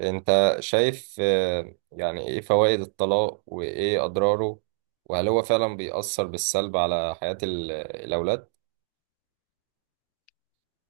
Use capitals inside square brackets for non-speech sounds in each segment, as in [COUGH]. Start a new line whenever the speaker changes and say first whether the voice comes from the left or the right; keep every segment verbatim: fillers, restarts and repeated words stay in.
right: انت شايف آه، يعني ايه فوائد الطلاق وايه اضراره؟ وهل هو فعلا بيأثر بالسلب على حياة ال- الاولاد؟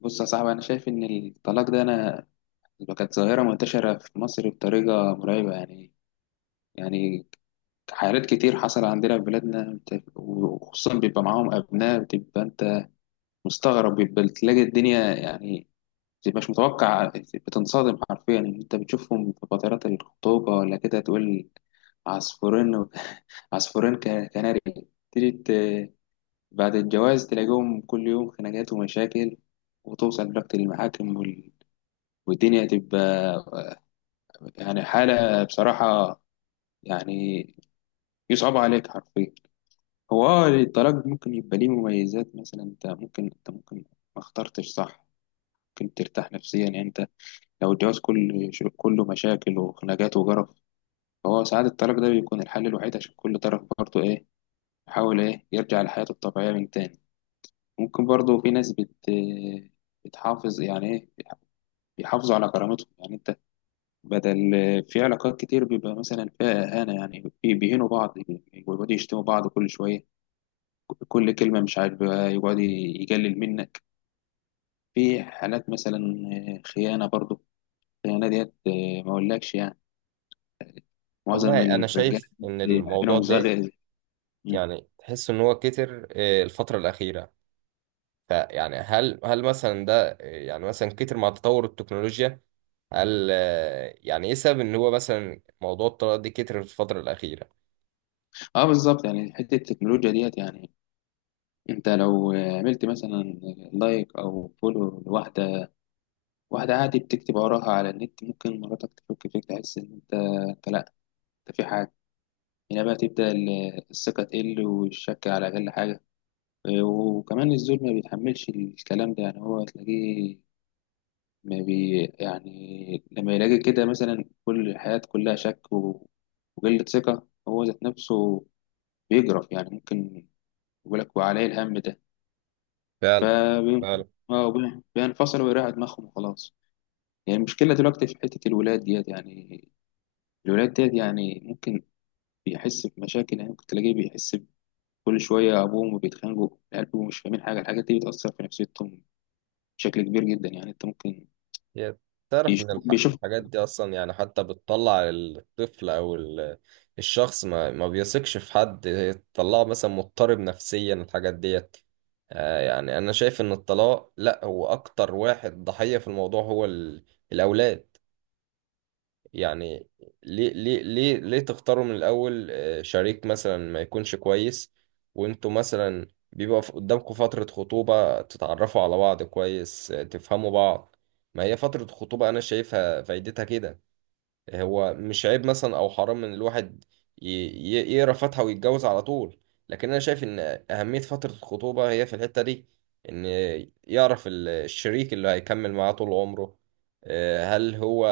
left: بص يا صاحبي، انا شايف ان الطلاق ده، انا كانت ظاهره منتشره في مصر بطريقه مرعبه. يعني يعني حالات كتير حصل عندنا في بلادنا، وخصوصا بيبقى معاهم ابناء، بتبقى انت مستغرب. بيبقى تلاقي الدنيا يعني مش متوقع، بتنصدم حرفيا ان انت بتشوفهم في فترات الخطوبه ولا كده تقول عصفورين. [LAUGHS] عصفورين ك- كناري. تيجي ت- بعد الجواز تلاقيهم كل يوم خناقات ومشاكل، وتوصل لوقت المحاكم، والدنيا هتبقى يعني حالة بصراحة يعني يصعب عليك حرفيا. هو اه الطلاق ممكن يبقى ليه مميزات، مثلا انت ممكن انت ممكن ما اخترتش صح. ممكن ترتاح نفسيا، يعني انت لو الجواز كل ش- كله مشاكل وخناقات وجرف، فهو ساعات الطلاق ده بيكون الحل الوحيد، عشان كل طرف برضه ايه يحاول ايه يرجع لحياته الطبيعية من تاني. ممكن برضه في ناس بت بتحافظ يعني ايه، بيحافظوا على كرامتهم، يعني انت بدل في علاقات كتير بيبقى مثلا فيها إهانة، يعني بي- بيهينوا بعض ويقعدوا يشتموا بعض كل شوية، كل كلمة مش عاجبها يقعد يجلل منك. في حالات مثلا خيانة برضو. الخيانة ديت ما أقولكش، يعني معظم
right: والله انا
left: الرجالة
right: شايف ان الموضوع
left: عينهم
right: ده
left: زاغية. مم.
right: يعني تحس ان هو كتر، آه، الفترة الأخيرة. فيعني هل هل مثلا ده، آه، يعني مثلا كتر مع تطور التكنولوجيا؟ هل، آه، يعني ايه سبب ان هو مثلا موضوع الطلاق ده كتر في الفترة الأخيرة؟
left: اه بالظبط، يعني حتة التكنولوجيا ديت يعني انت لو عملت مثلا لايك او فولو لواحدة، واحدة عادي بتكتب وراها على النت، ممكن مراتك تفك فيك، تحس ان انت انت لا، انت في حاجة. هنا بقى تبدأ ال- الثقة تقل، والشك على أقل حاجة. آه، وكمان الزول ما بيتحملش الكلام ده، يعني هو تلاقيه ما بي يعني لما يلاقي كده مثلا كل الحياة كلها شك و- وقلة ثقة هو ذات نفسه، بيجرف يعني ممكن يقول لك وعليه الهم ده،
right: فعلا. فعلا.
left: فبينفصل ويريح دماغهم وخلاص. يعني المشكلة دلوقتي في حتة الولاد ديت، يعني الولاد ديت يعني ممكن بيحس بمشاكل، يعني ممكن تلاقيه بيحس كل شوية أبوهم بيتخانقوا، قالوا مش فاهمين حاجة. الحاجات دي بتأثر في نفسيتهم بشكل كبير جدا، يعني أنت ممكن
right: هي تعرف
left: يشوف
right: إن الح-
left: بيشوف.
right: الحاجات دي أصلا يعني حتى بتطلع الطفل أو ال- الشخص ما, ما بيثقش في حد، هي تطلعه مثلا مضطرب نفسيا الحاجات ديت. آه يعني أنا شايف إن الطلاق لأ، هو أكتر واحد ضحية في الموضوع هو ال- الأولاد. يعني ليه ليه ليه ليه تختاروا من الأول، آه، شريك مثلا ما يكونش كويس؟ وانتوا مثلا بيبقى ف- قدامكم فترة خطوبة تتعرفوا على بعض كويس، آه، تفهموا بعض. ما هي فترة خطوبة أنا شايفها فايدتها كده. هو مش عيب مثلا او حرام ان الواحد ي- ي- يقرا فاتحه ويتجوز على طول، لكن انا شايف ان اهميه فتره الخطوبه هي في الحته دي، ان يعرف ال- الشريك اللي هيكمل معاه طول عمره، آه، هل هو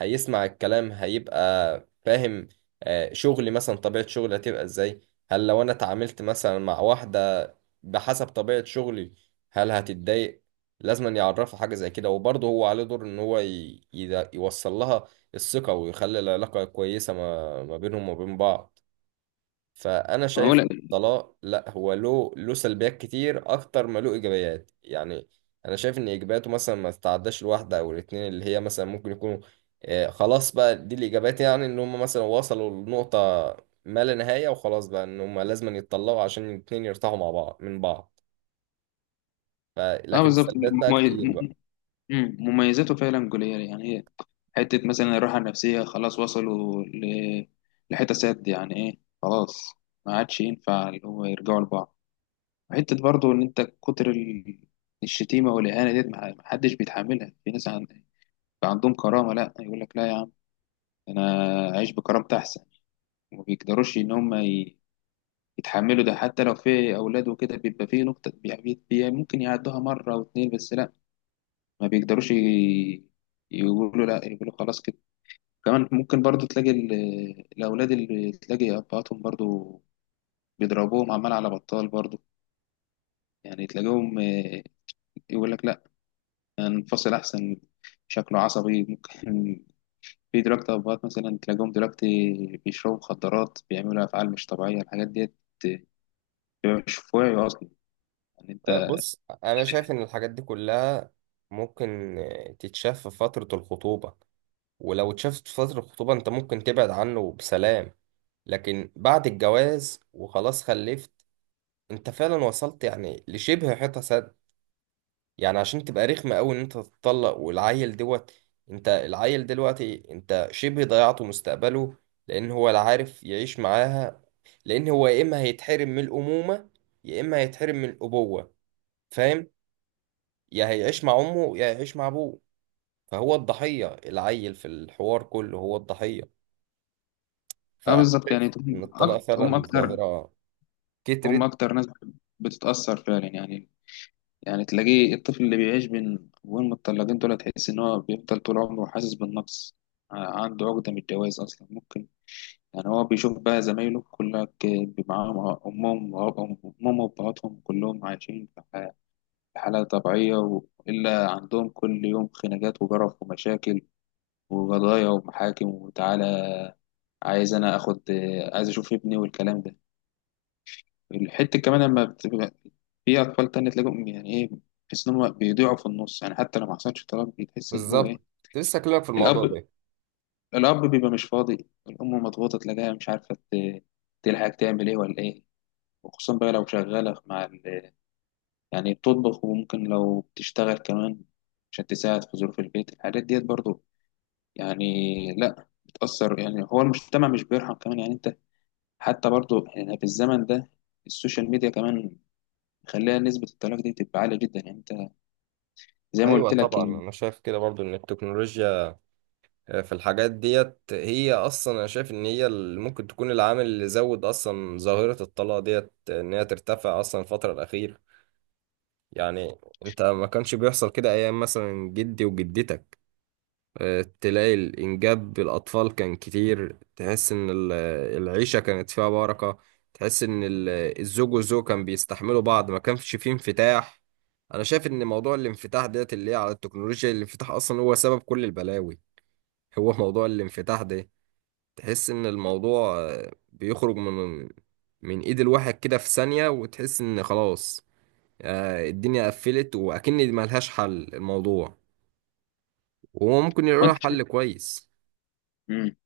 right: هيسمع الكلام، هيبقى فاهم؟ آه، شغلي مثلا، طبيعه شغلي هتبقى ازاي؟ هل لو انا اتعاملت مثلا مع واحده بحسب طبيعه شغلي هل هتتضايق؟ لازم أن يعرفها حاجه زي كده، وبرضه هو عليه دور ان هو ي- يدا- يوصل لها الثقة ويخلي العلاقة كويسة ما, ما بينهم وبين بعض. فأنا
left: ما هو
right: شايف
left: لا.
right: الطلاق لا، هو له له سلبيات كتير أكتر ما له إيجابيات. يعني أنا شايف إن إيجابياته مثلا ما تتعداش الواحدة أو الاتنين، اللي هي مثلا ممكن يكونوا، آه، خلاص بقى دي الإيجابيات، يعني إن هم مثلا وصلوا لنقطة ما لا نهاية، وخلاص بقى إن هم لازم يتطلقوا عشان الاتنين يرتاحوا مع بعض من بعض. ف-
left: أه
right: لكن
left: بالظبط،
right: السلبيات بقى
left: ممي-
right: كتير بقى.
left: مم- مميزاته فعلا جولية. يعني هي حتة مثلا الراحة النفسية، خلاص وصلوا ل- لحتة سد، يعني إيه، خلاص ما عادش ينفع اللي هو يرجعوا لبعض. حتة برضه إن أنت كتر ال- الشتيمة والإهانة ديت ما ما حدش بيتحملها. في ناس عن- عندهم كرامة، لا يقول لك لا يا عم، أنا أعيش بكرامتي أحسن. وما بيقدروش ان هم ي- يتحملوا ده حتى لو في اولاد، وكده بيبقى فيه نقطة بي- بي- ممكن يعدوها مرة واتنين بس لا، ما بيقدروش ي- يقولوا لا، يقولوا خلاص كده. كمان ممكن برضو تلاقي ال- الاولاد اللي تلاقي ابهاتهم برضو بيضربوهم عمال على بطال برضو. يعني تلاقيهم آه، يقول لك لا، انفصل احسن، شكله عصبي ممكن. [LAUGHS] في دلوقتي ابهات مثلا تلاقيهم دلوقتي بيشربوا مخدرات، بيعملوا افعال مش طبيعيه، الحاجات ديت بيبقى مش في وعيه اصلا، يعني
right: آه،
left: انت.
right: بص، أنا شايف إن الحاجات دي كلها ممكن، آه، تتشاف في فترة الخطوبة، ولو اتشافت في فترة الخطوبة انت ممكن تبعد عنه بسلام. لكن بعد الجواز وخلاص خلفت، انت فعلا وصلت يعني لشبه حيطة سد. يعني عشان تبقى رخمة قوي ان انت تتطلق والعيل دوت، انت العيل دلوقتي انت شبه ضيعته مستقبله، لان هو لا عارف يعيش معاها، لان هو يا اما هيتحرم من الامومة يا اما هيتحرم من الابوة، فاهم؟ يا هيعيش مع امه يا هيعيش مع ابوه. فهو الضحية، العيل في الحوار كله هو الضحية.
left: اه
right: فانا
left: بالظبط،
right: شايف
left: يعني
right: ان
left: هم
right: الطلاق
left: أكتر هم
right: فعلا
left: أكتر
right: ظاهره
left: هم
right: كترت.
left: أكتر ناس بتتأثر فعلا. يعني يعني تلاقيه الطفل اللي بيعيش بين أبوين متطلقين دول، تحس إن هو بيفضل طول عمره حاسس بالنقص، ع- عنده عقدة من الجواز أصلا ممكن. يعني هو بيشوف بقى زمايله كلك معاهم أمهم وأبهم، أمهم وأبهاتهم كلهم عايشين في ح- في حالة طبيعية، وإلا عندهم كل يوم خناقات وجرف ومشاكل وقضايا ومحاكم، وتعالى عايز أنا آخد، عايز أشوف ابني والكلام ده. الحتة كمان لما بتبقى في أطفال تانية تلاقيهم، يعني إيه، تحس إن هم بيضيعوا في النص. يعني حتى لو ما حصلش طلاق بتحس إن هو
right: بالظبط،
left: إيه
right: كنت لسه اكلمك في الموضوع
left: الأب.
right: ده.
left: الأب بيبقى مش فاضي، الأم مضغوطة تلاقيها مش عارفة ت- تلحق تعمل إيه ولا إيه. وخصوصا بقى لو شغالة مع ال... يعني بتطبخ، وممكن لو بتشتغل كمان عشان تساعد في ظروف البيت. الحاجات ديت برضو، يعني لأ بتأثر. يعني هو المجتمع مش بيرحم كمان، يعني أنت. حتى برضو يعني في الزمن ده السوشيال ميديا كمان خليها نسبة الطلاق دي تبقى عالية جدا، يعني زي ما
right: ايوه
left: قلت لك
right: طبعا،
left: يعني.
right: انا شايف كده برضو، ان التكنولوجيا في الحاجات ديت هي اصلا، انا شايف ان هي اللي ممكن تكون العامل اللي زود اصلا ظاهره الطلاق ديت، ان هي ترتفع اصلا الفتره الاخيره. يعني انت ما كانش بيحصل كده ايام مثلا جدي وجدتك، آه، تلاقي الإنجاب بالأطفال كان كتير، تحس إن ال- العيشة كانت فيها بركة. تحس إن ال- الزوج والزوج كان بيستحملوا بعض، ما كانش فيه انفتاح. أنا شايف إن موضوع الانفتاح ديت اللي هي على التكنولوجيا، الانفتاح أصلا هو سبب كل البلاوي. هو موضوع الانفتاح ده، تحس إن الموضوع، آه، بيخرج من من إيد الواحد كده في ثانية، وتحس إن خلاص، آه، الدنيا قفلت وأكن ملهاش حل الموضوع، وهو ممكن يلاقي له
left: وانت
right: حل
left: شايف.
right: كويس
left: امم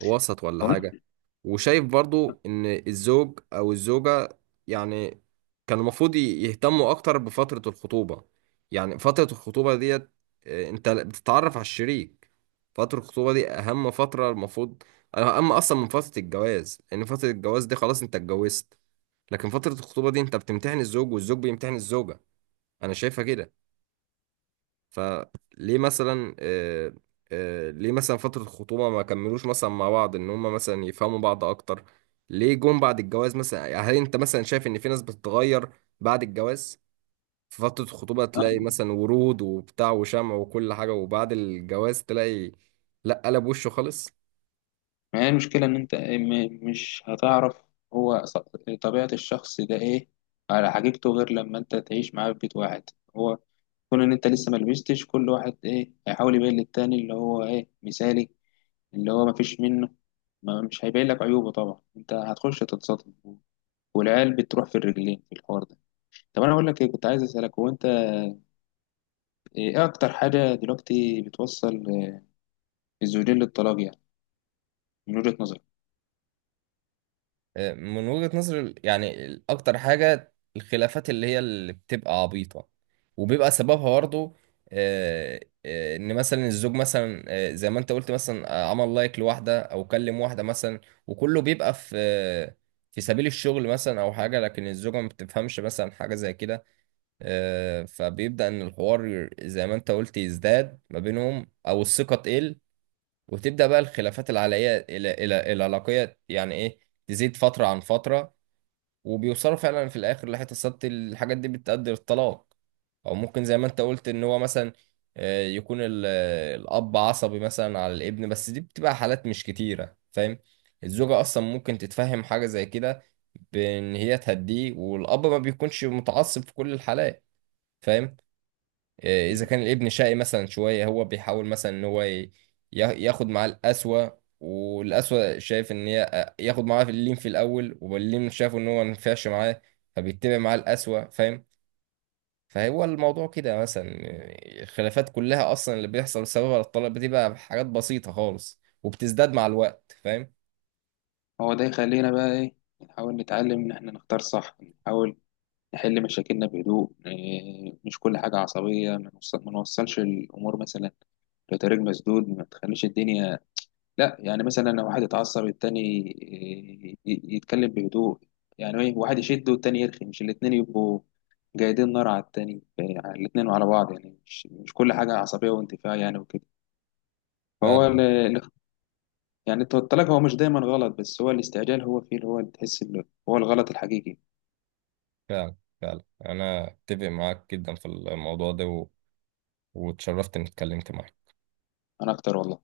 right: وسط ولا
left: وانت
right: حاجة. وشايف برضو ان الزوج او الزوجة يعني كان المفروض ي- يهتموا اكتر بفترة الخطوبة. يعني فترة الخطوبة ديت، آه، انت بتتعرف على الشريك. فترة الخطوبة دي اهم فترة المفروض، اهم اصلا من فترة الجواز، لان فترة الجواز دي خلاص انت اتجوزت، لكن فترة الخطوبة دي انت بتمتحن الزوج والزوج بيمتحن الزوجة، انا شايفها كده. فليه مثلا، آه، آه، ليه مثلا فترة الخطوبة ما كملوش مثلا مع بعض ان هما مثلا يفهموا بعض اكتر؟ ليه جم بعد الجواز مثلا؟ يعني هل انت مثلا شايف ان في ناس بتتغير بعد الجواز؟ في فترة الخطوبة تلاقي
left: آه.
right: مثلا ورود وبتاع وشمع وكل حاجة، وبعد الجواز تلاقي لا، قلب وشه خالص.
left: ما هي المشكله ان انت إيه، م- مش هتعرف هو ص- طبيعه الشخص ده ايه على حقيقته، غير لما انت تعيش معاه في بيت واحد. هو كون ان انت لسه ما لبستش، كل واحد ايه هيحاول يبين للتاني اللي هو ايه مثالي، اللي هو ما فيش منه، ما مش هيبين لك عيوبه طبعا. انت هتخش تتصدم والعيال بتروح في الرجلين في الحوار ده. طب انا اقول لك ايه، كنت عايز اسالك هو انت ايه اكتر حاجه دلوقتي بتوصل الزوجين للطلاق، يعني من وجهة نظرك؟
right: من وجهة نظري ال- يعني ال- اكتر حاجة الخلافات اللي هي اللي بتبقى عبيطة، وبيبقى سببها برضه، آه، آه، ان مثلا الزوج مثلا، آه، زي ما انت قلت مثلا، آه، عمل لايك لواحدة او كلم واحدة مثلا، وكله بيبقى في، آه، في سبيل الشغل مثلا او حاجة، لكن الزوجة ما بتفهمش مثلا حاجة زي كده. آه، فبيبدأ ان الحوار زي ما انت قلت يزداد ما بينهم او الثقة تقل، وتبدأ بقى الخلافات العلاقية الى الى العلاقية يعني ايه تزيد فترة عن فترة، وبيوصلوا فعلا في الاخر لحته السبت، الحاجات دي بتؤدي للطلاق. او ممكن زي ما انت قلت ان هو مثلا، آه، يكون ال- آه، الاب عصبي مثلا على الابن، بس دي بتبقى حالات مش كتيره، فاهم؟ الزوجه اصلا ممكن تتفهم حاجه زي كده، بان هي تهديه، والاب ما بيكونش متعصب في كل الحالات، فاهم؟ آه، اذا كان الابن شقي مثلا شويه هو بيحاول مثلا ان هو ي- يا- ياخد معاه القسوه، والقسوه شايف ان هي، آه، ياخد معاه في اللين في الاول واللين شافه ان هو ما ينفعش معاه، فبيتبع معاه القسوه، فاهم؟ فهو الموضوع كده مثلا، آه، الخلافات كلها اصلا اللي بيحصل بسببها الطلاق بتبقى حاجات بسيطه خالص وبتزداد مع الوقت، فاهم؟
left: هو ده يخلينا بقى ايه، نحاول نتعلم ان احنا نختار صح، نحاول نحل مشاكلنا بهدوء، إيه، مش كل حاجة عصبية. ما نوصل- ما نوصلش الامور مثلا لطريق مسدود، ما تخليش الدنيا لا. يعني مثلا لو واحد اتعصب التاني إيه، ي- يتكلم بهدوء، يعني ايه، واحد يشد والتاني يرخي، مش الاتنين يبقوا جايدين نار على التاني إيه، على الاتنين وعلى بعض، يعني مش, مش كل حاجة عصبية وانتفاع يعني وكده. فهو
right: فعلا.
left: ال- يعني التلج هو مش دايما غلط، بس هو الاستعجال هو فيه اللي هو اللي تحس اللي هو الغلط الحقيقي.
right: فعلا. فعلا انا اتفق معاك جدا في الموضوع ده و... واتشرفت اني اتكلمت معاك.
left: انا اكتر والله.